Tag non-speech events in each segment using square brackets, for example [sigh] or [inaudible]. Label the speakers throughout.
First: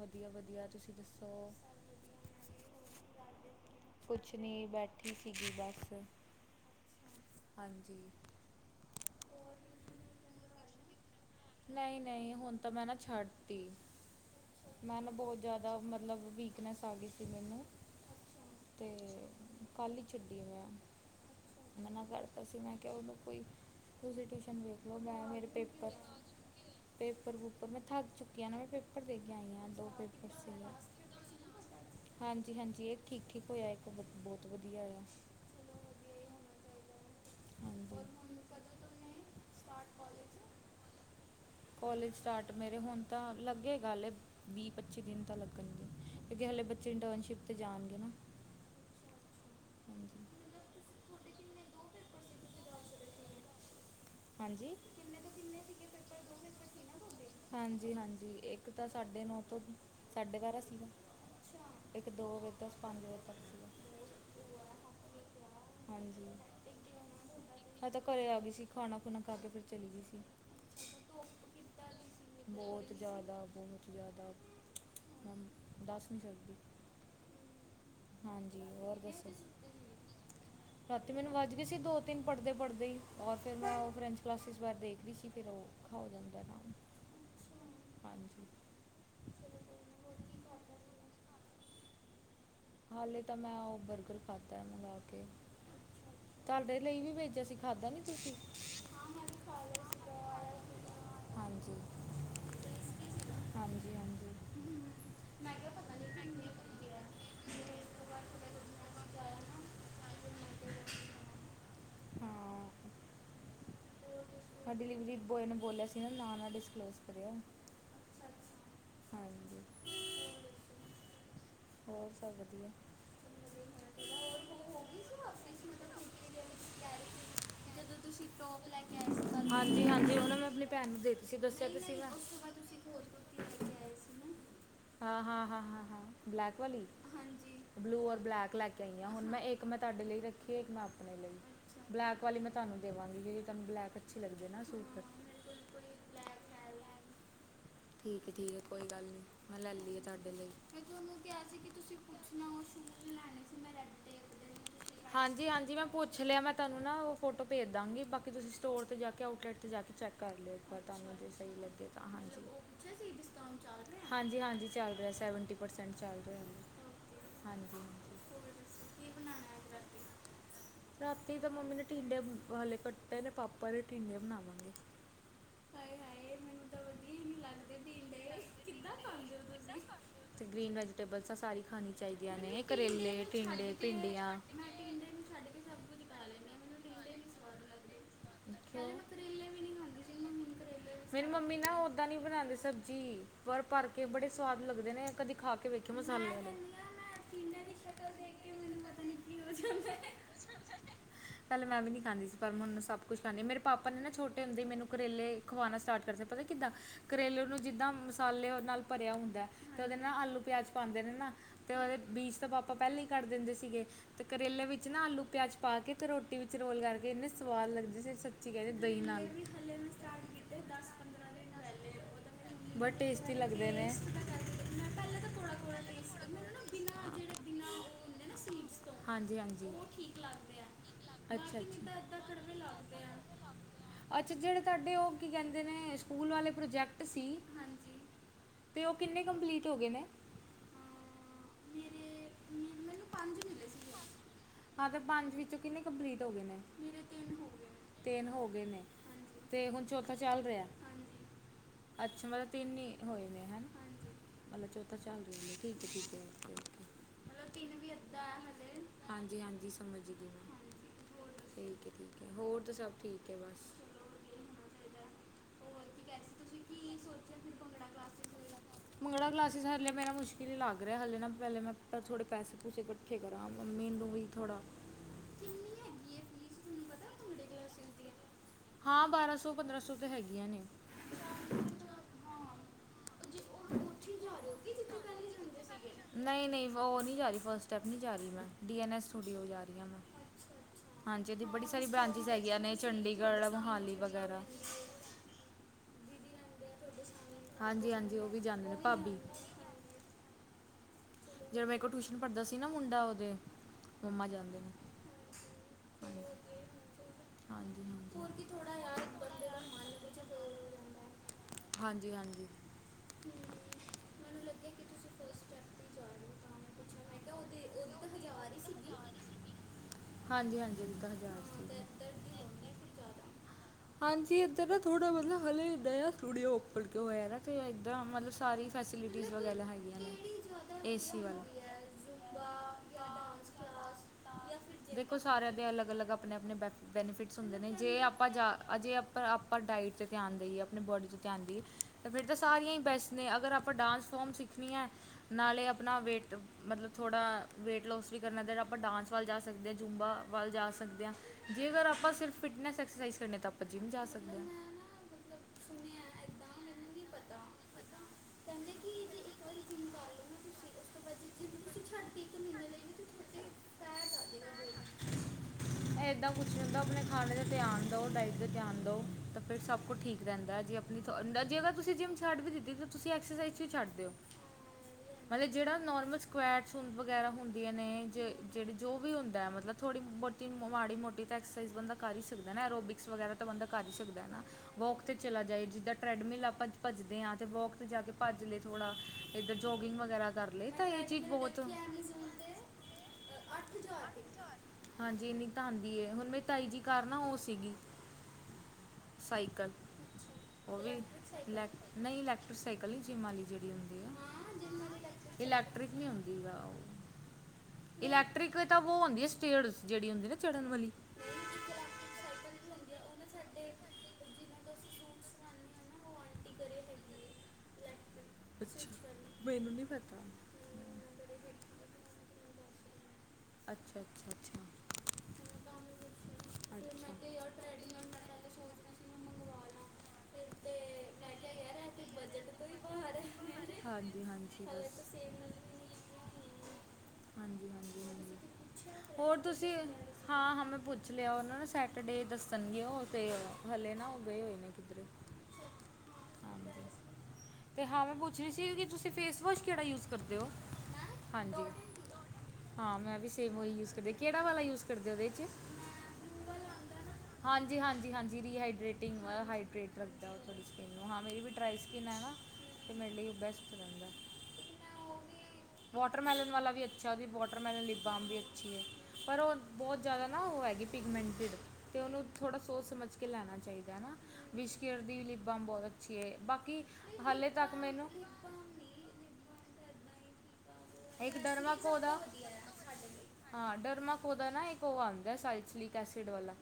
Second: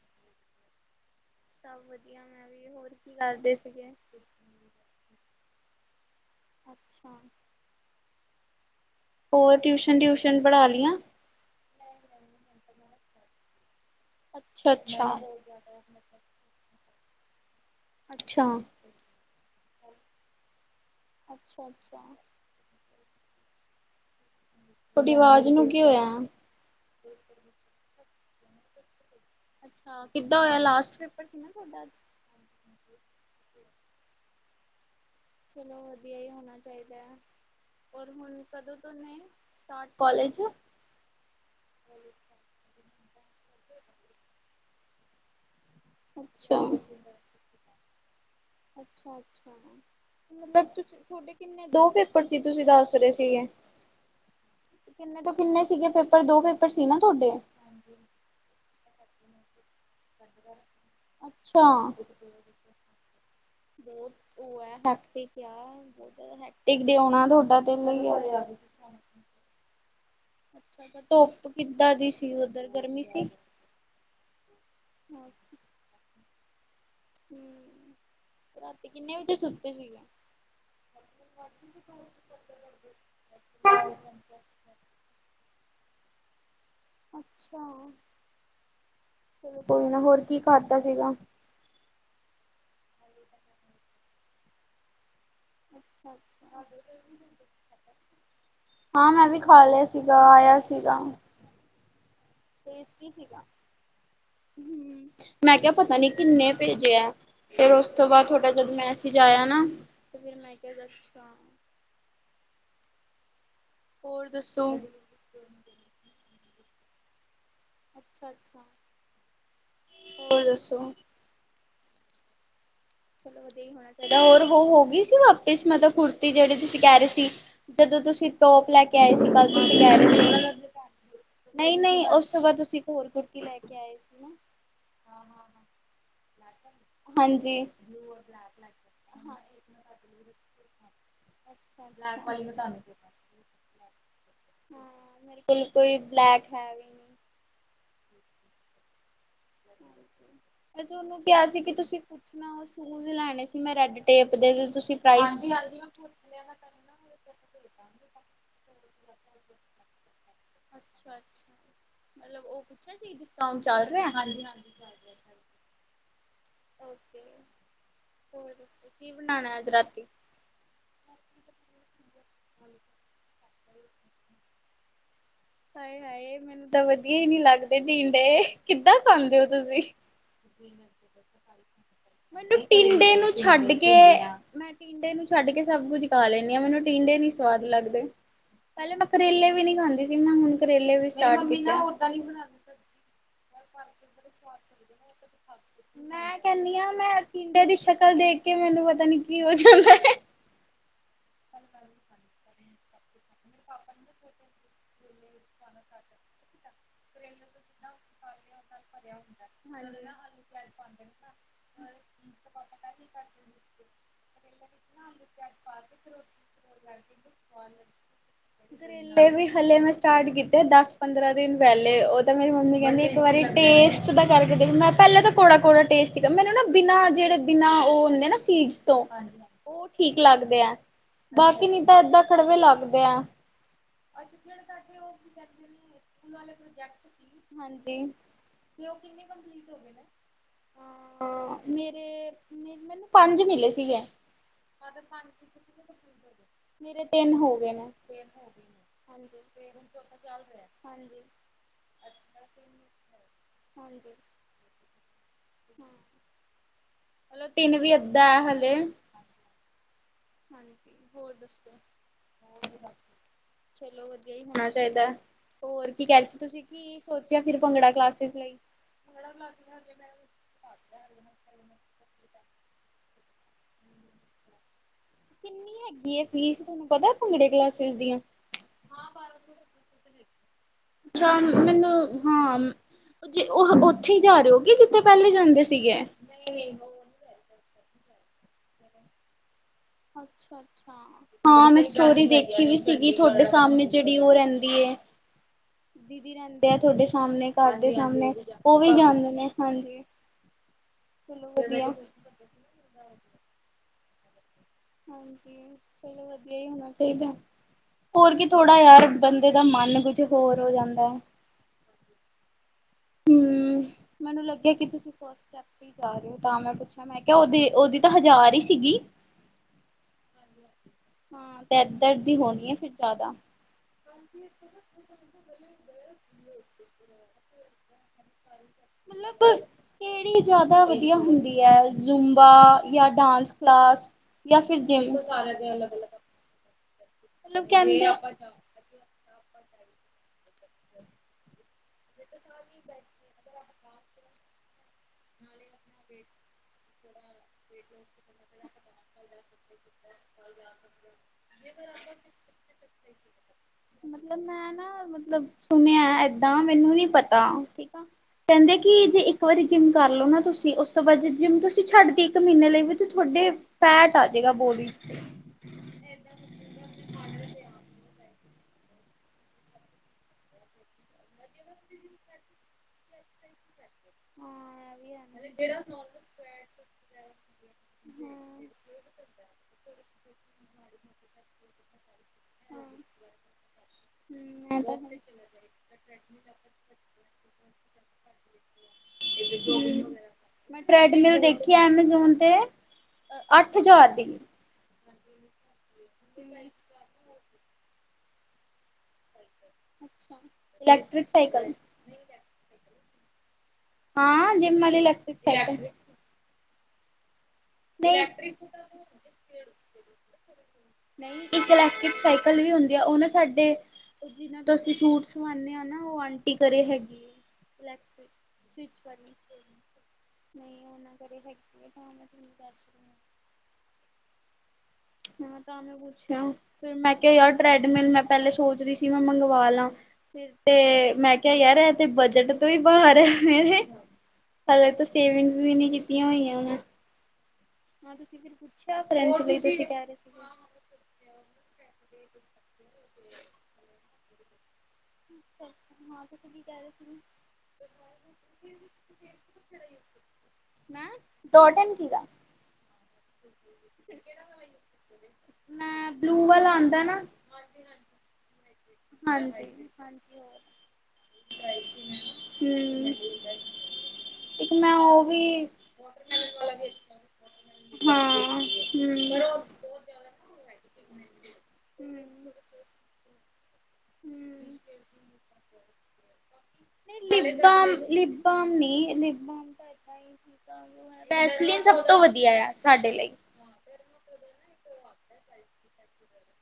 Speaker 1: ਵਦੀਆ-ਵਦੀਆ ਤੁਸੀਂ ਦੱਸੋ।
Speaker 2: ਸਭ ਵਦੀਆ ਮੈਂ ਵੀ ਹੋਰ ਕੀ ਕਰਦੇ ਸੀਗੇ।
Speaker 1: ਕੁਛ ਨੀ ਬੈਠੀ ਸੀਗੀ ਬਸ,
Speaker 2: ਅੱਛਾ
Speaker 1: ਹਾਂਜੀ।
Speaker 2: ਹੋਰ ਟਿਊਸ਼ਨ-ਟਿਊਸ਼ਨ ਪੜ੍ਹਾ ਲੀਆਂ।
Speaker 1: ਨਈਂ-ਨਈਂ ਹੁਨ ਤਾਂ ਮੈਂ ਨਾ ਛਡਤੀ,
Speaker 2: ਅੱਛਾ
Speaker 1: ਮੈ
Speaker 2: ਅੱਛਾ
Speaker 1: ਨਾ ਬੋਤ ਜ਼ਾਦਾ ਮਤਲਬ ਵੀਕਨੈਸ ਆਗੀ ਸੀ ਮੈਨੂੰ।
Speaker 2: ਅੱਛਾ।
Speaker 1: ਤੇ ਕੱਲ ਈ ਛੱਡੀ ਐ ਮੈਂ।
Speaker 2: ਅੱਛਾ ਅੱਛਾ
Speaker 1: ਮਨਾ ਕਰਤਾ ਸੀ ਮੈਂ ਕਿਆ ਓਨੂੰ ਕੋਈ ਦੂਸਰੀ ਟਿਊਸ਼ਨ ਵੇਖ ਓ
Speaker 2: ਤੁਹਾਡੀ
Speaker 1: ਮੈਂ ਮੇਰੇ
Speaker 2: ਆਵਾਜ਼ ਨੂੰ ਕੀ
Speaker 1: ਪੇਪਰ,
Speaker 2: ਹੋਇਆ?
Speaker 1: ਪੇਪਰ ਪੂਪਰ ਮੈਂ ਥੱਕ ਚੁੱਕ ਕੀ ਆ ਨਾਂ ਪੇਪਰ ਦੇ ਕੇ ਆਈਆਂ ਦੋ
Speaker 2: ਅੱਛਾ
Speaker 1: ਪੇਪਰ
Speaker 2: ਕਿੱਦਾਂ ਹੋਇਆ
Speaker 1: ਸੀਗੇ।
Speaker 2: ਲਾਸਟ ਪੇਪਰ ਸੀ ਨਾ ਤੁਹਾਡਾ ਅੱਜ?
Speaker 1: ਹਾਂਜੀ-ਹਾਂਜੀ ਏ ਠੀਕ-ਠੀਕ ਹੋਏਆ ਇੱਕ ਬੋਤ ਵਦੀਆ ਹੋਏਆ।
Speaker 2: ਚਲੋ ਵਦ ਡਿਆ,
Speaker 1: ਹਾਂਜੀ
Speaker 2: ਹੋਰ ਹੁਨ ਕਦੋਂ ਤੋਂ ਨੇ ਸਟਾਟ ਕੋਲੇਜ।
Speaker 1: ਕੋਲੇਜ ਸਟਾਟ ਮੇਰੇ ਹੁਨ ਤਾਂ ਲੱਗੇਗਾ ਹਲੇ ਵੀਹ-ਪੱਚੀ ਦਿਨ ਤਾਂ ਲੱਗਨਗੇ। ਕਿਓਂਕਿ ਹਲੇ
Speaker 2: ਅੱਛਾ
Speaker 1: ਬੱਚੇ ਇੰਟਰਨਸ਼ਿਪ ਤੇ ਜਾਨਗੇ ਨਾ।
Speaker 2: ਅੱਛਾ-ਅੱਛਾ।
Speaker 1: ਹਾਂਜੀ
Speaker 2: ਮਤਲਬ ਤੁਸੀਂ ਥੋਡੇ ਕਿੰਨੇ ਦੋ ਪੇਪਰ ਸੀ ਤੁਸੀਂ ਦੱਸ ਰਏ ਸੀਗੇ।
Speaker 1: ਹਾਂਜੀ
Speaker 2: ਕਿੰਨੇ ਤੋਂ ਕਿੰਨੇ ਸੀਗੇ ਪੇਪਰ ਦੋ ਪੇਪਰ ਸੀ ਨਾ ਥੋਡੇ।
Speaker 1: ਹਾਂਜੀ-ਹਾਂਜੀ ਇੱਕ ਤਾਂ ਸਾਢੇ ਨੌ ਤੋਂ ਸਾਡੇ ਬਾਰਾਂ ਸੀਗਾ
Speaker 2: ਅੱਛਾ
Speaker 1: ਇੱਕ ਦੋ ਵਜੇ ਤੋਂ ਪੰਜ ਵਜੇ ਤੱਕ। ਸੀਗਾ
Speaker 2: ਬਹੁਤ ਉਹ ਹੈ ਹੈਕਟਿਕ।
Speaker 1: ਹਾਂਜੀ।
Speaker 2: ਇੱਕ ਦਿਉਣਾ ਤੁਹਾਡਾ ਤੇ
Speaker 1: ਮੈਂ ਤਾਂ
Speaker 2: ਲਈ ਅੱਛਾ
Speaker 1: ਘਰੇ ਆ ਗਈ ਸੀ ਖਾਣਾ ਖੁਣਾ ਖਾ ਕੇ ਫਿਰ ਚਲੀ ਗਈ ਸੀ।
Speaker 2: ਅੱਛਾ ਧੁੱਪ ਕਿੱਦਾਂ ਦੀ ਸੀ ਉਧਰ
Speaker 1: ਬਹੁਤ
Speaker 2: ਗਰਮੀ ਸੀ?
Speaker 1: ਜ਼ਿਆਦਾ ਬਹੁਤ ਜ਼ਿਆਦਾ ਤੁਹਾਨੂ ਦਸ ਨਹੀਂ ਸਕਿਦੀ।
Speaker 2: ਹੱਮਮ ਰਾਤੀ
Speaker 1: ਹੋਰ
Speaker 2: ਕਿੰਨੇ
Speaker 1: ਦੱਸੋ
Speaker 2: ਵਜੇ ਸੁੱਤੇ ਸੀਗੇ?
Speaker 1: ਰਾਤੀ ਮੈਨੂੰ ਵੱਜ ਗਏ ਸੀ ਦੋ ਤਿੰਨ ਪੜ੍ਹਦੇ ਪੜ੍ਹਦੇ ਹੀ ਔਰ ਫਿਰ ਮੈਂ ਉਹ ਫਰੈਂਚ ਕਲਾਸਿਸ ਬਾਰੇ ਦੇਖ ਰਹੀ ਸੀ ਫਿਰ ਉਹ ਥਊਜੈਂਡ ਦੇ ਅਰਾਊਂਡ।
Speaker 2: ਅੱਛਾ ਚਲੋ ਕੋਈ ਨਾ ਹੋਰ ਕੀ ਖਾਧਾ ਸੀਗਾ?
Speaker 1: ਹਾਲੇ ਤਾਂ ਮੈਂ ਉਹ ਬਰਗਰ ਖਾਧਾ ਮੰਗਾ ਕੇ।
Speaker 2: ਅੱਛਾ ਅੱਛਾ
Speaker 1: ਤੁਡੇ ਲਈ ਵੀ ਭੇਜਿਆ ਸੀ ਖਾਧਾ ਨੀ ਤੁਸੀਂ? ਹਾਂ ਮੈ
Speaker 2: ਮੈਂ
Speaker 1: ਵੀ
Speaker 2: ਖਾ ਲਿਆ ਸੀਗਾ
Speaker 1: ਖਾਲੱਯਾ
Speaker 2: ਆਇਆ ਸੀਗਾ
Speaker 1: ਹਾਂਜੀ।
Speaker 2: ਟੇਸਟੀ ਸੀਗਾ
Speaker 1: ਹਾਂਜੀ
Speaker 2: ਮੈਂ ਕਿਹਾ ਪਤਾ ਨੀ ਕਿੰਨੇ ਭੇਜਿਆ। ਫਿਰ ਉਸ ਤੋਂ ਬਾਅਦ ਥੋਡਾ ਜਦ ਮੈਸਜ ਆਇਆ ਨਾ ਤੇ ਫਿਰ ਮੈਂ ਕਿਹਾ ਬਸ
Speaker 1: ਹਾਂ।
Speaker 2: ਹੋਰ ਦੱਸੋ
Speaker 1: ਮੈ ਡਿਲੀਵਰੀ ਬੋਏ ਨੂੰ ਬੋਲਿਆ ਸੀ ਨਾ ਨਾਂ ਨਾ ਡਿਸਕਲੋਜ ਕਰਿਓ।
Speaker 2: ਅੱਛਾ ਅੱਛਾ।
Speaker 1: ਹਾਂਜੀ।
Speaker 2: ਹੋਰ ਦੱਸੋ।
Speaker 1: ਹੋਰ ਸਭ ਵਧੀਆ।
Speaker 2: ਚਲੋ ਵਧੀਆ ਹੀ ਹੋਣਾ ਚਾਹੀਦਾ ਹੋਰ ਉਹ ਹੋ ਗਈ ਸੀ ਵਾਪਿਸ ਮਤਲਬ ਕੁੜਤੀ ਜਿਹੜੀ ਤੁਸੀਂ ਕਹਿ ਰਹੇ ਸੀ। ਜਦੋਂ ਤੁਸੀਂ ਟੋਪ ਲੈ ਕੇ ਆਏ ਸੀ ਕੱਲ ਤੁਸੀਂ
Speaker 1: ਹਾਂਜੀ
Speaker 2: ਕਹਿ ਰਹੇ
Speaker 1: ਹਾਂਜੀ
Speaker 2: ਸੀ
Speaker 1: ਉਹਨਾਂ ਮੈਂ ਆਪਣੀ ਭੈਣ ਨੂੰ ਦੇਤੀ ਸੀ ਦੱਸਿਆ ਤਾਂ
Speaker 2: ਨਹੀਂ ਨਹੀਂ
Speaker 1: ਸੀਗਾ
Speaker 2: ਉਸ ਤੋਂ ਬਾਅਦ ਤੁਸੀਂ ਹੋਰ ਕੁੜਤੀ ਲੈ ਕੇ ਆਏ ਸੀ। ਨਾ
Speaker 1: ਹਾਂ ਹਾਂ ਹਾਂ ਹਾਂ ਹਾਂ ਬਲੈਕ ਵਾਲੀ।
Speaker 2: ਹਾਂਜੀ।
Speaker 1: ਹਾਂ ਬਲੂ ਔਰ ਬਲੈਕ ਲੈ ਕੇ ਆਈ ਆ ਹੁਣ ਮੈਂ ਇੱਕ ਮੈਂ ਤੁਹਾਡੇ ਲਈ ਰੱਖੀ ਇੱਕ ਮੈਂ ਆਪਣੇ ਲਈ। ਬਲੈਕ ਵਾਲੀ ਮੈਂ ਤੁਹਾਨੂੰ ਦੇਵਾਂਗੀ ਜਿਹੜੀ ਤੁਹਾਨੂੰ ਬਲੈਕ ਅੱਛੀ ਲੱਗਦੀ ਹੈ ਨਾ ਸੂਟ
Speaker 2: ਬਿਲਕੁਲ ਹੀ ਬਲੈਕ ਹੈ ਵੀ ਨੀ।
Speaker 1: ਠੀਕ ਹੈ ਠੀਕ ਹੈ ਕੋਈ ਗੱਲ ਨਹੀਂ। ਮੈਂ ਲੈ ਲਈ ਆ ਤੁਹਾਡੇ ਲਈ ਫਿਰ ਤੁਹਾਨੂੰ ਕਿਹਾ ਸੀ ਕਿ ਤੁਸੀਂ ਪੁਛਣਾ ਉਹ ਸੂਟ ਲੈਣੇ ਸੀ ਮੈਂ
Speaker 2: ਟੇਪ ਦੇ ਤੁਸੀਂ ਪ੍ਰਾਈਸ
Speaker 1: ਹਾਂਜੀ
Speaker 2: ਅੱਛਾ
Speaker 1: ਹਾਂਜੀ ਮੈਂ
Speaker 2: ਅੱਛਾ
Speaker 1: ਪੁੱਛ ਲਿਆ ਮੈਂ ਤੁਹਾਨੂੰ ਨਾ ਉਹ ਫੋਟੋ ਭੇਜ ਦਾਂਗੀ ਬਾਕੀ ਤੁਸੀਂ ਸਟੋਰ ਤੇ ਜਾਕੇ ਆਊਟਲੈਟ ਤੇ ਜਾਕੇ ਚੈੱਕ ਕਰ ਲਯੋ ਤੁਹਾਨੂੰ ਜ ਸਹੀ ਲੱਗੇ ਤਾਂ ਹਾਂਜੀ।
Speaker 2: ਅੱਛਾ ਜੀ ਡਿਸਕਾਉਂਟ ਚੱਲ ਰਿਹਾ ਹਾਂਜੀ ਹਾਂ।
Speaker 1: ਚੱਲ ਰਿਹਾ ਸੈਵਨਟੀ ਪਰਸੈਂਟ ਚੱਲ ਰਿਹਾ
Speaker 2: ਓਕੇ
Speaker 1: ਹਾਂਜੀ।
Speaker 2: ਹੋਰ ਦੱਸੋ ਕੀ ਬਣਾਉਣਾ ਅੱਜ ਰਾਤੀ।
Speaker 1: ਰਾਤੀ ਤਾਂ ਮੰਮੀ ਨੇ ਟੀਂਡੇ ਹਾਲੇ ਕੱਟੇ ਨੇ ਪਾਪਾ ਦੇ ਟੀਂਡੇ ਬਣਾਵਾਂਗੇ।
Speaker 2: ਹਾਏ ਹਾਏ ਮੈਨੂੰ ਤਾਂ ਵਧੀਆ ਹੀ ਨਹੀਂ ਲੱਗਦੇ ਟੀਂਡੇ ਕਿੱਦਾਂ ਖਾਂਉਦੇ ਹੋ ਤੁਸੀਂ।
Speaker 1: ਤੇ ਗ੍ਰੀਨ ਵੈਜੀਟੇਬਲਸ ਆ ਸਾਰੀ ਖਾਣੀ ਚਾਹੀਦੀਆਂ
Speaker 2: ਮੈਨੂੰ ਟਿੰਡੇ ਨੂੰ ਛੱਡ ਕੇ ਟੀਂਡੇ ਨੂੰ ਛੱਡ ਕੇ ਸਭ ਕੁੱਝ ਖਾ ਲੈਣੀ ਆਂ ਮੈਨੂੰ ਟੀਂਡੇ ਨੀ ਸਵਾਦ ਲੱਗਦੇ। ਪਹਿਲੇ ਮੈਂ ਕਰੇਲੇ ਵੀ ਨਹੀਂ ਖਾਂਦੀ ਸੀ। ਮੈਂ ਹੁਣ ਕਰੇਲੇ ਵੀ
Speaker 1: ਫੇਰ
Speaker 2: ਸਟਾਰਟ
Speaker 1: ਮੰਮੀ ਨਾ ਓਦਾਂ ਨੀ
Speaker 2: ਕੀਤੇ।
Speaker 1: ਬਣਾਉਂਦੀ। ਸਬਜ਼ੀ ਪਰਰ ਭਰ ਕੇ ਬੜੇ ਸਵਾਦ ਲੱਗਦੇ ਨੇ ਕਦੇ ਖਾ ਕੇ
Speaker 2: ਮੈਂ ਕਹਿੰਦੀ ਹਾਂ ਮੈਂ ਪਿੰਡੇ ਦੀ ਸ਼ਕਲ ਦੇਖ ਕੇ ਮੈਨੂੰ ਪਤਾ ਨੀ ਕੀ ਹੋ ਜਾਂਦਾ ਏ [inaudible]
Speaker 1: ਪਹਿਲੇ ਮੈਂ ਵੀ ਨੀ ਖਾਂਦੀ ਸੀ, ਪਰ ਮੈਂਨੂੰ ਸੱਭ ਸਭ ਕੁਛ ਖਾਂਂਦੇ, ਮੇਰੇ ਪਾਪ ਨੇ ਨਾ ਛੋਟੇ ਹੁੰਦੇ ਮੈਨੂੰ ਕਰੇਲੇ ਖਵਾਉਣਾ ਸਟਾਰਟ ਕਰ ਦਿੱਤਾ, ਪਤਾ ਕਿੱਦਾਂ ਕਰੇਲੇ ਨੂੰ ਜਿੱਦਾਂ ਮਸ ਮਸਾਲੇ ਓਹਦੇ ਨਾਲ ਭਰਿਆ ਹੁੰਦਾ ਤੇ ਉਹਦੇ ਨਾਲ ਆਲੂ ਪਿਆਜ ਪਾਉਂਦੇ
Speaker 2: ਹਾਂਜੀ।
Speaker 1: ਨੇ ਨਾ, ਤੇ ਉਹਦੇ ਬੀਜ ਤਾਂਪ-' ਆਪਾਂ ਪਹਿਲਾਂ ਹੀ ਕੱਢ ਦਿੰਦੇ ਸੀਗੇ, ਤੇ ਕਰੇਲੇ ਵਿੱਚ ਨਾ ਆਲੂ, ਪਿਆਜ ਪਾ ਕੇ, ਤੇ ਰੋਟੀ ਵਿੱਚ ਰੋਲ ਕਰਕੇ ਇੰਨੇ ਸਵਾਦ ਲੱਗਦੇ ਸੀ ਤੇ ਸੱਚੀ ਕਹਿੰਦੀ ਦਹੀਂ ਨਾਲ
Speaker 2: ਕਰੇਲੇ ਵੀ ਹਲੇ ਮੈਂ ਸਟਾਰਟ ਕੀਤੇ ਦਸ ਪੰਦਰਾਂ ਦਿਨ ਪਹਿਲੇ ਉਹ, ਤਾਂ ਮੇਰੀ ਮੰਮੀ
Speaker 1: ਬੜਾ
Speaker 2: ਕਹਿੰਦੀ ਇੱਕ
Speaker 1: ਟੇਸਟੀ
Speaker 2: ਵਾਰੀ
Speaker 1: ਲੱਗਦੇ ਨੇ
Speaker 2: ਟੇਸਟ ਦਾ ਕਰਕੇ ਦੇਖਣਾ, ਪਹਿਲਾਂ ਤਾਂ ਕੌੜਾ- ਕੌੜਾ ਟੇਸਟ ਠੀਕ ਮੈਨੂੰ ਨਾ ਬਿਨਾ ਜਿਹੜੇ ਬਿਨਾਂ ਉਹ ਹੁੰਦੇ ਨਾ ਸੀਡ ਤੋਂ,
Speaker 1: ਹਾਂਜੀ ਹਾਂਜੀ
Speaker 2: ਉਹ ਠੀਕ ਲੱਗਦੇ ਐ
Speaker 1: ਅੱਛਾ,
Speaker 2: ਬਾਕੀ ਨੀ, ਤਾਂ ਏਦਾਂ ਕੜਵੇ ਲੱਗਦੇ ਆ
Speaker 1: ਅੱਛਾ ਜਿਹੜੇ ਤੁਹਾਡੇ ਉਹ ਕੀ ਕਹਿੰਦੇ ਨੇ ਸਕੂਲ ਵਾਲੇ ਪ੍ਰੋਜੈਕਟ ਸੀ,
Speaker 2: ਹਾਂਜੀ
Speaker 1: ਤੇ ਉਹ ਕਿੰਨੇ ਕੰਪਲੀਟ ਹੋ ਗਏ ਨੇ
Speaker 2: ਹਾਂ, ਮੇਰੇ, ਮੈਨੂੰ ਪੰਜ ਮਿਲੇ ਸੀਗੇ
Speaker 1: ਹਾਂ ਤੇ ਪੰਜ ਵਿਚੋਂ ਕਿੰਨੇ ਕੰਪਲੀਟ ਹੋ ਗਏ ਨੇ
Speaker 2: ਮੇਰੇ ਤਿੰਨ ਹੋ ਗਏ ਨੇ
Speaker 1: ਤਿੰਨ ਹੋ ਗਏ ਨੇ,
Speaker 2: ਹਾਂਜੀ
Speaker 1: ਤੇ ਹੁਣ ਚੌਥਾ ਚੱਲ ਰਿਹਾ
Speaker 2: ਹਾਂਜੀ
Speaker 1: ਅੱਛਾ, ਮਤਲਬ ਤਿੰਨ ਹੀ ਹੋਏ ਨੇ ਹਨਾ
Speaker 2: ਹਾਂਜੀ
Speaker 1: ਹਜੇ ਚੌਥਾ ਚੱਲ ਰਿਹਾ [unintelligible]
Speaker 2: ਹਲੇ ਤਿੰਨ ਵੀ ਅੱਧਾਂ ਹੈ, ਹਲੇ
Speaker 1: ਹਾਂਜੀ -ਹਾਂਜੀ ਸਮਝ ਗਈ
Speaker 2: ਹਾਂਜੀ ਹੋਰ ਦੱਸੋ, ਹੋਰ
Speaker 1: ਇੱਥੇ ਸਭ ਠੀਕ ਹੈ ਬਸ
Speaker 2: ਚਲੋ ਵਧੀਆ ਹੀ ਹੋਣਾ ਚਾਹੀਦਾ, ਹੋਰ ਕੀ ਕਹਿ ਰਹੇ ਸੀ ਤੁਸੀਂ ਕੀ ਕੀ ਸੋਚਿਆ ਫਿਰ ਭੰਗੜਾ ਕਲਾਸਿਸ ਲਈ
Speaker 1: ਮਾਂੜਾ ਕਲਾਸਿਸ ਹਲੇ ਮੇਰਾ ਫਿਰ ਲੱਗ ਰਿਹਾ, ਹਲੇ ਨਾ ਪਹਿਲੇ ਮੈਂ ਥੋੜੇ ਪੈਸੇ- ਪੂਸੇ ਇਕੱਠੇ ਕਰਾਂ, ਮੰਮੀ ਨੂੰ ਵੀ ਥੋੜਾ
Speaker 2: ਕਿੰਨੀ ਹੈਗੀ ਏ ਫੀਸ ਤੁਹਾਨੂੰ ਪਤਾ, ਭੰਗੜੇ ਕਲਾਸਿਸ ਦੀਆਂ
Speaker 1: ਹਾਂ ਬਾਰਾਂ ਸੌ ਪੰਦਰਾਂ ਸੌ ਤੇ ਉਹ ਤੇ ਹੈਗੀਆਂ ਨੇ।
Speaker 2: ਅੱਛਾ। ਮੈਨੂੰ, ਹਾਂ ਮ ਜੇ ਉਹ ਉੱਥੇ ਹੀ ਜਾ ਰਹੇ ਹੋ ਕੀ ਜਿੱਥੇ ਪਹਿਲੇ ਜਾਂਦੇ ਸੀਗੇ? ਨਹੀਂ ਓਹ
Speaker 1: ਓ ਨੀ ਜਾ ਰਹੀ ਫਸ ਸਟੈਪ ਨੀ ਜਾ ਰੀ ਮੈਂ, ਡੀ ਐਨ ਐੱਸ ਸਟੂਡੀਓ ਜਾ ਰੀ ਆ ਮੈਂ।
Speaker 2: ਅੱਛਾ- ਅੱਛਾ,
Speaker 1: ਹਾਂਜੀ ਇਹਦੀ ਬੜੀ
Speaker 2: ਹਾਂ ਮੈ
Speaker 1: ਸਾਰੀ
Speaker 2: ਸਟੋਰੀ
Speaker 1: ਬ੍ਰਾਂਚਿਸ
Speaker 2: ਮੈਂ
Speaker 1: ਹੈਗੀਆਂ
Speaker 2: ਦੇਖੀ
Speaker 1: ਨੇ
Speaker 2: ਵੀ ਸੀਗੀ ਤੁਹਾਡੇ
Speaker 1: ਚੰਡੀਗੜ੍ਹ
Speaker 2: ਸਾਮਣੇ
Speaker 1: ਮੋਹਾਲੀ
Speaker 2: ਜਿਹੜੀ ਓ
Speaker 1: ਵਗੈਰਾ
Speaker 2: ਰਹਿੰਦੀ ਐ। ਦੀਦੀ ਰਹਿੰਦੇ ਐ ਤੁਹਾਡੇ ਸਾਮਣੇ ਘਰ ਦੇ
Speaker 1: ਹਾਂਜੀ ਹਾਂਜੀ ਉਹ
Speaker 2: ਸਾਮਣੇ,
Speaker 1: ਵੀ ਜਾਂਦੇ ਨੇ
Speaker 2: ਓ ਵੀ
Speaker 1: ਭਾਬੀ
Speaker 2: ਜਾਂਦੇ ਨੇ। ਹਾਂਜੀ ਚਲੋ
Speaker 1: ਜੇੜਾ ਮੇਰੇ ਕੋਲ
Speaker 2: ਵਧੀਆ
Speaker 1: ਟੁਸ਼ਨ ਪੜਦਾ ਸੀ ਨਾ ਮੁੰਡਾ ਓਹਦੇ, ਮੰਮਾ ਜਾਂਦੇ ਨੇ।
Speaker 2: ਹਾਂਜੀ, ਚਲੋ ਵਧੀਆ ਹੀ ਹੋਣਾ ਚਾਹੀਦਾ।
Speaker 1: ਹਾਂਜੀ ਹਾਂਜੀ
Speaker 2: ਹੋਰ ਕੀ ਥੋੜਾ ਯਾਰ, ਬੰਦੇ ਦਾ ਮਨ ਕੁਝ ਹੋਰ ਹੋ ਜਾਂਦਾ।
Speaker 1: ਹਾਂਜੀ, ਹਾਂਜੀ
Speaker 2: ਹੂੰ, ਮੈਨੂੰ ਲੱਗਿਆ ਕਿ ਤੁਸੀਂ ਕੋਸ ਕਰਦੇ ਜਾ ਰੇ ਹੋ, ਤਾਂ ਮੈਂ ਪੁੱਛਿਆ। ਮੈਂ ਕਿਆ ਓਹਦੇ, ਓਹਦੀ ਤਾਂ ਹਜ਼ਾਰ ਹੀ ਸੀਗੀ।
Speaker 1: ਹਾਂਜੀ, ਹਾਂਜੀ ਐਦਾ ਹੀ
Speaker 2: ਹਾਂ, ਤੇ ਐਧਰ ਦੀ ਹੋਣੀ ਏ, ਫੇਰ ਜਾਦਾ।
Speaker 1: ਹਾਂਜੀ ਇੱਧਰ ਨਾ ਥੋੜਾ ਮਤਲਬ ਹਲੇ ਨਯਾ ਸਟੂਡੀਓ ਓਪਨ ਕਰਵਾਯੈ ਨਾ, ਤੇ ਇਦਾਂ ਮਤਲਬ ਸਾਰੀ ਫੈਸਿਲਿਟੀਜ਼ ਵਗੈਲਾ ਹੈਗੀਆਂ ਨੇ। ਜ਼ਿਆਦਾ
Speaker 2: ਜਾਦਾ ਵਧੀਆ
Speaker 1: ਏਸੀ ਵਾਲਾ
Speaker 2: ਹੁੰਦੀ
Speaker 1: ਹੈ,
Speaker 2: ਐ, ਜ਼ੂੰਬਾ
Speaker 1: ਜ਼ੁੰਬਾ ਜਾਂ
Speaker 2: ਯਾਂ ਡਾਂਸ ਕਲਾਸ। ਜਾਂ ਫਿਰ ਜਿੰਮ
Speaker 1: ਦੇਖੋ ਸਾਰਿਆਂ ਦੇ ਅਲੱਗ-ਅਲੱਗ ਅਪਣੇ-ਅਪਣੇ ਬ ਬੈਨੀਫਿਟਸ ਹੁੰਦੇ
Speaker 2: ਮਤਲਬ
Speaker 1: ਨੇ ਜੇ
Speaker 2: ਕਹਿੰਦੇ
Speaker 1: ਆਪਾਂ ਜਾ ਅਜੇ ਆਪਾਂ, ਆਪਾਂ ਡਾਇਟ ਤੇ ਧਿਆਨ ਦੇਈਏ, ਅਪਣੀ ਬੋਡੀ ਚ ਧਿਆਨ ਦੇਈਏ ਤਾਂ ਫੇਰ ਤਾਂ ਸਾਰੀਆਂ ਈ ਬੈਸਟ ਨੇ ਅਗਰ ਆਪਾਂ ਡਾਂਸ ਫੋਮ ਸਿੱਖਨੀ ਐ, ਨਾਲੇ ਅਪਨਾ ਵੇਟ, ਮਤਲਬ ਥੋੜ੍ਹਾ ਵੇਟ ਲੋਸ ਵੀ ਕਰਨਾ ਐ ਤੇ ਫੇਰ ਆਪਾਂ ਡਾਂਸ ਵੱਲ ਜਾ ਸਕਦੇ ਆ, ਜੂੰਬਾ ਵੱਲ ਜਾ ਸਕਦੇ ਆ। ਜੇ ਅਗਰ ਆਪਾਂ ਸਿਰਫ਼ ਫਿੱਟਨੈੱਸ ਐਕਸਰਸਾਈਜ਼ ਕਰਨੀ ਐ ਤਾਂ ਆਪਾਂ ਜਿਮ ਜਾ ਸਕਦੇ ਆਂ।
Speaker 2: ਸੁਨੇਆ ਐਦਾਂ ਮੈਨੂੰ ਨੀ ਪਤਾ, ਠੀਕ ਆ। ਕਹਿੰਦੇ ਕਿ ਜੇ ਇੱਕ ਵਾਰੀ ਜਿੰਮ ਕਰ ਲੋ ਨਾ ਤੁਸੀਂ, ਉਸ ਤੋਂ ਬਾਦ ਜੇ ਜਿੰਮ ਤੁਸੀਂ ਛੱਡਤੀ ਤੇ ਮੀਨੇ ਲਈ ਵਿੱਚ ਤੁਹਾਡੇ ਫੈਟ ਆ ਜੇਗਾ ਬੋਡੀ 'ਚ।
Speaker 1: ਏਦਾਂ ਕੁਛ ਨੀ ਹੁੰਦਾ, ਅਪਨੇ ਖਾਨੇ ਦਾ ਧਿਆਨ ਦੋ, ਡਾਇਟ ਦਾ ਧਿਆਨ ਦਓ ਤਾ ਫਿਰ ਸਭ ਕੁੱਛ ਠੀਕ ਰਹਿੰਦਾ ਐ ਜੇ ਆ ਨੀ [unintelligible] ਜੇ ਅਗਰ ਤੁਸੀਂ ਜਿੰਮ ਛੱਡ ਵੀ ਦਿੱਤੀ ਤੇ ਤੁਸੀਂ ਐਕਸਰਸਾਈਜ਼ 'ਚ ਛੱਡ ਦਿਓ।
Speaker 2: ਹਾਂ ਐ ਵੀ ਹੈ।
Speaker 1: ਮਤਲਬ ਜੇੜਾ ਨੋਰਮਲ ਸਕਵੇਟਸ ਹੁੰਦ ਵਗੈਰਾ ਹੁੰਦੀਆਂ ਨੇ, ਜੇ ਜੇੜੇ ਜੋ ਵੀ ਹੁੰਦਾ ਐ ਮਤਲਬ ਥੋੜੀ ਤੇ ਮਾੜੀ ਮੋਟੀ ਤਾਂ ਐਕਸਰਸਾਈਜ਼ ਬੰਦਾ ਕਰ ਹੀ ਸਕਦਾਐ ਨਾ ਐਰੋਬਿਕਸ ਵਗੈਰਾ ਤਾਂ ਬੰਦਾ ਕਰ ਹੀ ਸਕਦਾ ਐ ਨਾ। ਵੋਕ ਤੇ ਚਲਾ ਜਾਏ, ਜਿੱਦਾਂ ਟਰੈਡਮਲ ਆਪਾਂ ਭੱਜਦੇ ਆਂ ਤੇ ਵੋਕ 'ਤੇ ਜਾ ਕੇ ਭੱਜ ਲੇ ਥੋੜ੍ਹਾ।
Speaker 2: ਹੂੰ, ਮੈਂ ਟ੍ਰੈਡਮੇਲ
Speaker 1: ਬਹੁਤ
Speaker 2: ਦੇਖੀ ਐ ਐਮੇਜ਼ੋਨ ਤੇ। ਅ ਅੱਠ ਹਜ਼ਾਰ ਦੀ।
Speaker 1: ਹਾਂਜੀ, ਇੰਨੀ ਤਾਂ ਆਂਦੀ ਏ, ਹੁਨ ਮੇਰੀ ਤਾਈ ਜੀ ਘਰ ਨਾ ਓ ਸੀਗੀ ਸਾਈਕਲ, ਓ ਵੀ
Speaker 2: ਇਲੈਕਟ੍ਰਿਕ ਸਾਈਕਲ
Speaker 1: ਲੈਗ ਨਈ ਇਲੈਕਟ੍ਰਿਕ ਸਾਈਕਲ ਨੀ, ਜਿੰਮ ਆਲੀ ਜੇੜੀ ਹੁੰਦੀ।
Speaker 2: ਹਾਂ ਜਿੰਮ
Speaker 1: ਨਾ,
Speaker 2: ਵਾਲੀ ਇਲੈਕਟ੍ਰਿਕ ਸਾਈਕਲ
Speaker 1: ਇਲੈਕਟ੍ਰਿਕ ਨਹੀਂ ਹੁੰਦੀ ਆ ਓ। ਇਲੈਕਟ੍ਰਿਕ
Speaker 2: ਨਹੀਂ
Speaker 1: ਤਾਂ ਵੋ ਹੁੰਦੀ ਏ, ਸਟੇਯਰਸ, ਜੇੜੀ ਹੁੰਦੀ ਨਾ ਚੜ੍ਹਨ ਵਾਲੀ।
Speaker 2: ਨਈ ਇੱਕ ਇਲੈਕਟ੍ਰਿਕ ਸਾਈਕਲ ਵੀ ਹੁੰਦੀ ਆ, ਓ ਨਾ ਸਾਡੇ, ਜਿਨਾ ਤੋਂ ਅਸੀਂ ਸੂਟ ਸਵਾਨੇ ਆਂ ਨਾ ਓ ਆਂਟੀ ਘਰੇ ਹੈਗੀ ਏ ਇਲੈਕਟ੍ਰਿਕ ਸਵਿੱਚ
Speaker 1: ਅੱਛਾ
Speaker 2: ਵਾਲੀ।
Speaker 1: ਮੈਨੂੰ ਨਹੀਂ ਪਤਾ
Speaker 2: ਨਈ ਓ ਓਨਾਂ ਘਰੇ ਹੈਗੀ ਏ, ਤਾਂ ਮੈ
Speaker 1: ਅੱਛ, ਅੱਛ, ਅੱਛਾ।
Speaker 2: ਹਾਂ ਤਾਂ ਮੈਂ ਪੁੱਛਿਆ ਫੇਰ ਮੈਂ ਕਿਹਾ ਯਾਰ ਟਰੈਡਮਿਲ ਮੈਂ ਪਹਿਲੇ ਸੋਚ ਰੀ ਸੀ, ਮੈਂ ਮੰਗਵਾ ਲਾਂ। ਫਿਰ ਤੇ, ਮੈਂ ਕਿਹਾ ਯਾਰ ਐ ਤੇ ਬਜਟ ਤੋਂ ਈ ਬਾਰ ਐ ਮੇਰੇ।
Speaker 1: ਹਾਂਜੀ ਹਾਂਜੀ ਹਲੇ
Speaker 2: ਹਲ਼ੇ
Speaker 1: ਬਸ
Speaker 2: ਤੇ ਸੇਵਿੰਗਸ ਵੀ ਨੀ ਕੀਤੀਆਂ ਹੋਈਆਂ ਮੈਂ।
Speaker 1: ਹਾਂਜੀ, ਹਾਂਜੀ,
Speaker 2: ਹਾਂ ਤੁਸੀਂ ਫਿਰ
Speaker 1: ਹਾਂਜੀ,
Speaker 2: ਪੁੱਛਿਆ
Speaker 1: ਹੋਰ
Speaker 2: ਫਰੈਂਡਸ ਲਈ
Speaker 1: ਤੁਸੀਂ
Speaker 2: ਕਹਿ ਰਹੇ ਸੀਗੇ।
Speaker 1: ਹਾਂ ਹਾਂ, ਮੈਂ ਪੁੱਛ ਲਿਆ ਓਨਾਂ ਨੇ ਸੈਟਰਡੇ ਦੱਸ ਸਨਗੇ ਓ ਤੇ ਹਲੇ ਨਾ ਓ ਗਏ ਹੋਏ ਨੇ ਕਿਧਰੇ।
Speaker 2: ਅਛ-ਅੱਛਾ, ਹਾਂ ਤੁਸੀਂ ਕੀ
Speaker 1: ਹਾਂਜੀ
Speaker 2: ਕਹਿ ਰੇ ਸੀ?
Speaker 1: ਤੇ ਹਾਂ, ਮੈਂ ਪੁੱਛ ਰੀ ਸੀ ਕਿ ਤੁਸੀਂ ਫੇਸਵਾਸ਼ ਕੇੜਾ ਯੂਜ ਕਰਦੇ ਓ? ਹਾਂਜੀ!
Speaker 2: ਡੋਟ ਐਨ ਕਿਦਾ
Speaker 1: ਹਾਂ, ਮੈਂ ਵੀ ਸੇਮ ਓਈ ਯੂਜ ਕਰਦੀ, ਕੇੜਾ ਵਾਲਾ ਯੂਜ ਕਰਦੇ ਓਦੇ 'ਚ?
Speaker 2: ਮੈਂ ਬਲੂ ਵਾਲਾ ਆਂਦਾ ਐ ਨਾ।
Speaker 1: ਹਾਂਜੀ, ਹਾਂਜੀ, ਹਾਂਜੀ ਰੀਹਾਈਡ ਰੇਟਿੰਗ ਵਾ
Speaker 2: ਹਾਂਜੀ
Speaker 1: ਹਾਈਡਰੇਟ ਰੱਖਦਾ
Speaker 2: ਹਾਂਜੀ ਹੋਰ
Speaker 1: ਤੁਹਾਡੀ ਸਕਿੰਨ ਨੂੰ, ਹਾਂ ਮੇਰੀ ਵੀ ਡ੍ਰਾਈ ਸਕਿੰਨ ਐ ਨਾ, ਤੇ
Speaker 2: ਹੂੰ
Speaker 1: ਮੇਰੇ ਲਈ ਬੈਸਟ ਰਹਿੰਦਾ ਐ।
Speaker 2: ਇੱਕ ਮੈਂ ਓ ਵੀ
Speaker 1: ਵਾਟਰਮੈਲਨ ਵਾਲਾ ਵੀ ਅੱਛਾ ਐ, ਓਦੀ ਵਾਟਰਮੈਲਨ ਲਿਪ
Speaker 2: ਹਾਂ
Speaker 1: ਬਾਮ ਵੀ
Speaker 2: ਹੂੰ
Speaker 1: ਅੱਛੀ ਐ ਪਰ ਓ
Speaker 2: ਹੂੰ
Speaker 1: ਬੋਤ ਜਾਦਾ ਨਾ ਓ ਹੈਗੀ ਪਿਗਮੈਂਟਿਡ ਤੇ
Speaker 2: ਹੂੰ
Speaker 1: ਓਨੂੰ ਥੋੜ੍ਹਾ ਸੋਚ-ਸਮਝ ਕੇ ਕੇ ਲੈਨਾ ਚਾਈਦਾ ਨਾ, ਵਿਸ਼ਕੇਅਰ ਦੀ ਵੀ ਲਿਪ ਬਾਮ ਬੋਤ ਅੱਛੀ ਏ, ਬਾਕੀ
Speaker 2: ਨੀ
Speaker 1: ਹਾਲੇ
Speaker 2: ਲਿਪ
Speaker 1: ਤੱਕ ਮੈਨੂੰ
Speaker 2: ਬਾਮ-ਲਿਪ ਬਾਮ ਨੀ, ਲਿਪ ਬਾਮ ਇਹਦਾ ਹੀ
Speaker 1: ਇੱਕ
Speaker 2: ਵੈਸਲੀਨ
Speaker 1: ਡਰਮਾਕੋ
Speaker 2: ਸਭ ਤੋਂ
Speaker 1: ਦਾ
Speaker 2: ਵਧੀਆ ਏ ਸਾਡੇ ਲਈ।
Speaker 1: ਹਾਂ, ਡਰਮਾਕੋ ਦਾ ਇਕ ਉਹ ਆਉਂਦਾ, ਸਾਈਡ ਸਲੀਕ ਐਸਿਡ ਵਾਲਾ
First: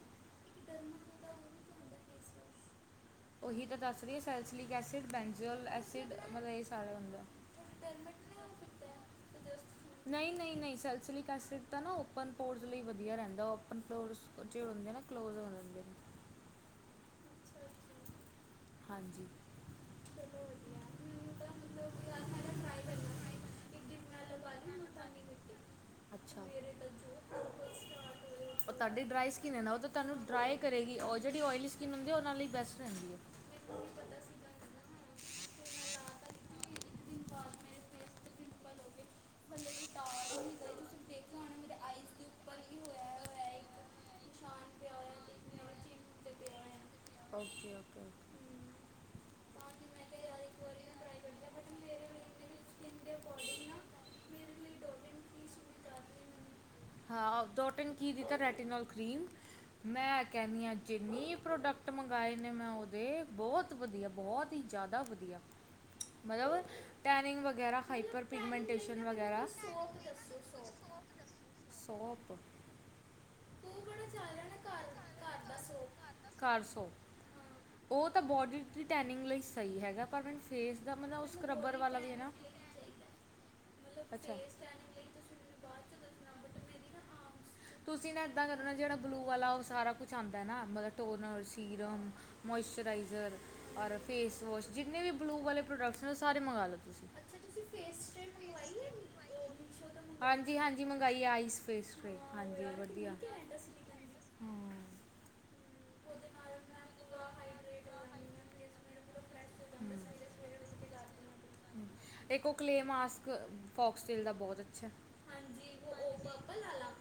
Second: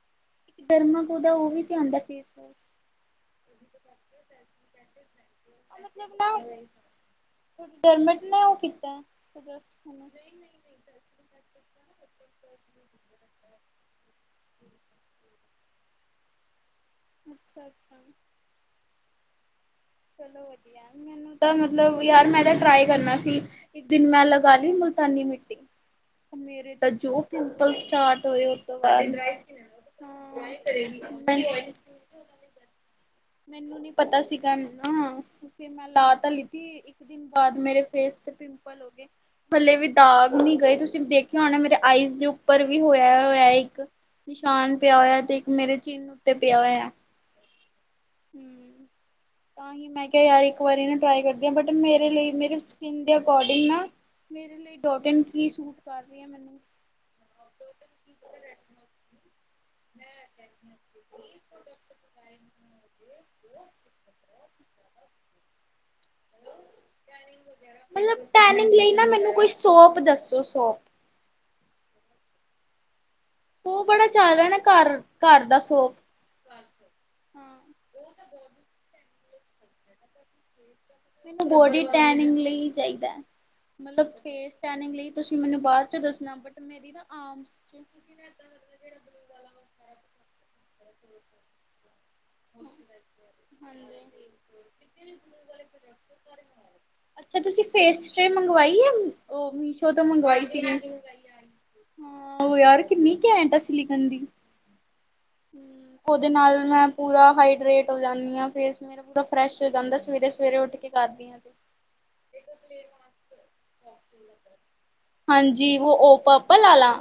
Speaker 2: ਡਰਮਾਕੋ ਦਾ ਉਹ ਵੀ ਤੇ ਆਉਂਦਾ ਫੇਸ ਵਾਸ਼।
Speaker 1: ਉਹੀ ਤਾਂ ਦੱਸ ਰਹੀ ਸੈਲਸਲਿਕ ਐਸਿਡ, ਬੈਨਜਓਲ ਐਸਿਡ ਮਤਲਬ ਇਹ ਸਾਰਾ ਹੁੰਦਾ।
Speaker 2: ਡਰਮਟ ਨੇ ਉਹ ਕੀਤਾ
Speaker 1: ਨਹੀਂ-ਨਹੀਂ-ਨਹੀਂ, ਸੈਲਸਲੀਕ ਐਸਿਡ ਤਾਂ ਨਾ ਓਪਨ ਪੋਰਸ ਲਈ ਵਧੀਆ ਰਹਿੰਦਾ, ਓਪਨ ਪੋਰਸ ਜੋ ਹੁੰਦੇ ਨਾ, ਕਲੋਜ਼ ਹੋ ਜਾਂਦੇ ਨੇ।
Speaker 2: ਅੱਛਾ-ਅੱਛਾ।
Speaker 1: ਹਾਂਜੀ।
Speaker 2: ਚਲੋ ਵਧੀਆ, ਮੈਨੂੰ ਤਾਂ ਮਤਲਬ ਯਾਰ, ਮੈਂ ਤਾਂ ਟਰਾਈ ਕਰਨਾ ਸੀ ਇੱਕ ਦਿਨ ਮੈਂ ਲਗਾ ਲਈ ਮੁਲਤਾਨੀ ਮਿੱ ਟੀ
Speaker 1: ਅੱਛਾ
Speaker 2: ਮੇਰੇ ਤਾਂ ਜੋ ਪਿੰਪਲ ਸਟਾਰਟ ਹੋਏ, ਉਹ ਤੋਂ ਬਾਅਦ ਤੁਹਾਡੀ ਡਰਾਈ ਸਕਿਨ ਹੈ ਹਾਂ
Speaker 1: ਕਰੇਗੀ ਉਹ ਜਿਹੜੀ ਓਇਲੀ ਸਕਿੰਨ ਹੁੰਦੀਏ, ਉਹਨਾਂ ਲਈ ਬੈਸਟ ਰਹਿੰਦੀ ਹੈ।
Speaker 2: ਮੈਨੂੰ ਨੀ ਪਤਾ ਸੀਗਾ ਨਾ, ਹਾਂ ਫੇਰ ਮੈਂ ਲਾ ਤਾਂ ਲਿੱਤੀ ਇੱਕ ਦਿਨ ਬਾਅਦ ਮੇਰੇ ਫੇਸ ਤੇ ਪਿੰਪਲ ਹੋ ਗਏ। ਹੱਲੇ ਵੀ ਦਾਗ ਨਹੀਂ ਗਏ, ਤੁਸੀਂ ਦੇਖਿਆ ਹੋਣਾ, ਮੇਰੇ ਆਈਜ਼ ਦੇ ਉੱਪਰ ਵੀ ਹੋਇਆ ਹੋਇਆ ਇੱਕ। ਨਿਸ਼ਾਨ ਪਿਆ ਹੋਇਆ, ਤੇ ਇੱਕ ਮੇਰੇ ਚਿੰਨ੍ਹ ਉੱਤੇ ਪਿਆ ਹੋਇਆ।
Speaker 1: ਅੱਛਾ।
Speaker 2: ਹੂੰ, ਤਾਂ ਹੀ ਮੈਂ ਕਿਹਾ ਯਾਰ, ਇੱਕ ਵਾਰੀ ਨਾ ਟਰਾਈ ਕਰ ਬਟ, ਮੇਰੇ ਲਈ, ਮੇਰੇ ਸਕਿੰਨ ਦੇ ਅਕੋਰਡਿੰਗ ਨਾ ਮੇਰੇ ਲਈ ਡੋਟ ਨ ਕੀ ਸੂਟ ਕਰ ਰਹੀ ਆ ਮੈਨੂੰ।
Speaker 1: ਹਾਂ, ਡੋਟ ਨ ਕੀ ਦਿੱਤਾ ਰੈਟੀਨੋਲ ਕਰੀਮ ਮੈਂ ਕਹਿੰਦੀ ਹਾਂ, ਜਿੰਨੇ ਹੀ ਪ੍ਰੋਡਕਟ ਮੰਗਵਾਏ ਨੇ ਮੈਂ ਉਹਦੇ, ਬਹੁਤ ਵਧੀਆ-ਬਹੁਤ ਬਹੁਤ ਹੀ ਜ਼ਿਆਦਾ ਵਧੀਆ। ਮਤਲਬ ਟੈਨਿੰਗ ਵਗੈਰਾ,
Speaker 2: ਮਤਲਬ
Speaker 1: ਹਾਈਪਰ-ਪਿਗਮੈਂਟੇਸ਼ਨ ਵਗੈਰਾ, ਤੁਸੀਂ ਸੋਪ ਦੱਸੋ।
Speaker 2: ਉਹ ਸੌਪ
Speaker 1: ਸੌਪ।
Speaker 2: ਉਹ ਬੜਾ ਚੱਲ ਰਿਹਾ ਨਾ ਘਰ-ਘਰ ਦਾ ਸੋਪ?
Speaker 1: ਘਰ
Speaker 2: ਹਾਂ
Speaker 1: ਸੌਪ ਉਹ ਤਾਂ ਬੋਡੀ ਦੀ ਟੈਨਿੰਗ ਲਈ ਸਹੀ ਹੈਗਾ, ਪਰ ਮੈਨ ਫੇਸ ਦਾ ਮਤਲਬ ਉਹ
Speaker 2: ਮੈਨੂੰ
Speaker 1: ਸਕਰਬਰ
Speaker 2: ਬੋਡੀ
Speaker 1: ਵਾਲਾ ਵੀ ਹੈ ਨਾ
Speaker 2: ਟੈਨਿੰਗ ਲਈ ਚਾਹੀਦਾ ਹੈ। ਮਤਲਬ
Speaker 1: ਅੱਛਾ।
Speaker 2: ਫੇਸ ਟੈਨਿੰਗ ਲਈ ਤੁਸੀਂ ਮੈਨੂੰ ਬਾਅਦ 'ਚ ਦੱਸਣਾ, ਬਟ ਮੇਰੀ ਨਾ ਆਮਸ
Speaker 1: ਤੁਸੀਂ ਨਾ ਇਦਾਂ ਕਰਨਾ, ਜਿਹੜਾ ਬਲੂ ਵਾਲਾ ਉਹ ਸਾਰਾ ਕੁਛ ਆਉਂਦਾ ਨਾ ਮਤਲਬ ਟੋਨਰ, ਸੀਰਮ। ਮੋਇਸਚਰਾਈਜ਼ਰ ਔਰ
Speaker 2: ਹਾਂਜੀ।
Speaker 1: ਫੇਸਵਾਸ਼- ਜਿੰਨੇ ਵੀ ਬਲੂ ਵਾਲੇ ਪ੍ਰੋਡਕਟਸ ਨੇ, ਉਹ ਸਾਰੇ ਮੰਗਵਾ ਲਓ ਤੁਸੀਂ। ਅੱਛਾ, ਤੁਸੀਂ ਫੇਸ
Speaker 2: ਟ੍ਰੇ
Speaker 1: ਕਰੀਮ ਮੰਗਵਾਈ ਹੈ
Speaker 2: ਉਹ ਮੀਸ਼ੋ ਤੋਂ
Speaker 1: ਇਹ
Speaker 2: ਮੰਗਵਾਈ ਸੀ।
Speaker 1: ਹਾਂਜੀ-ਹਾਂਜੀ, ਮੰਗਾਈ ਹੈ ਆਈਸ ਫੇਸ ਕਰੀਮ।
Speaker 2: ਹਾਂ
Speaker 1: ਹਾਂਜੀ ਵਧੀਆ।
Speaker 2: ਕੀ ਕਹਿੰਦੀ
Speaker 1: ਹਾਂ
Speaker 2: ਹੂੰ ਉਹਦੇ ਨਾਲ ਮੈਂ ਪੂਰਾ ਹਾਈਡਰੇਟ ਹੋ ਜਾਂਦੀ ਹਾਂ ਫੇਸ ਮੇਰਾ ਪੂਰਾ ਫਰੈਸ਼ ਹੋ ਜਾਂਦਾ ਸਵੇਰੇ-ਸਵੇਰੇ ਉੱਠ ਕੇ ਖਾਦੀ ਹਾਂ ਤੇ
Speaker 1: ਹਾਂ ਇੱਕ ਉਹ ਕਲੇਅ ਮਾਸਕ ਫੋਕਸਟੇਲ ਦਾ ਬਹੁਤ ਅੱਛਾ ਏ।
Speaker 2: ਹਾਂਜੀ, ਉਹ-ਉਹ ਪਰਪਲ ਵਾਲਾ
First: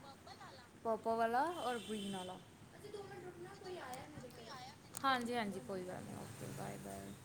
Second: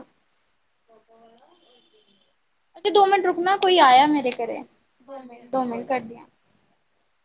Speaker 1: ਪਰਪਲ ਵਾਲਾ ਔਰ ਗਰੀਨ ਵਾਲਾ ਦੀਦੀ ਦੋ ਮਿੰਟ ਰੁਕਣਾ ਕੋਈ ਆਇਆ ਮੇਰੇ ਘਰ ਹਾਂਜੀ-ਹਾਂਜੀ ਕੋਈ ਗੱਲ ਨੀ ਓਕੇ ਬਾਏ-ਬਾਏ।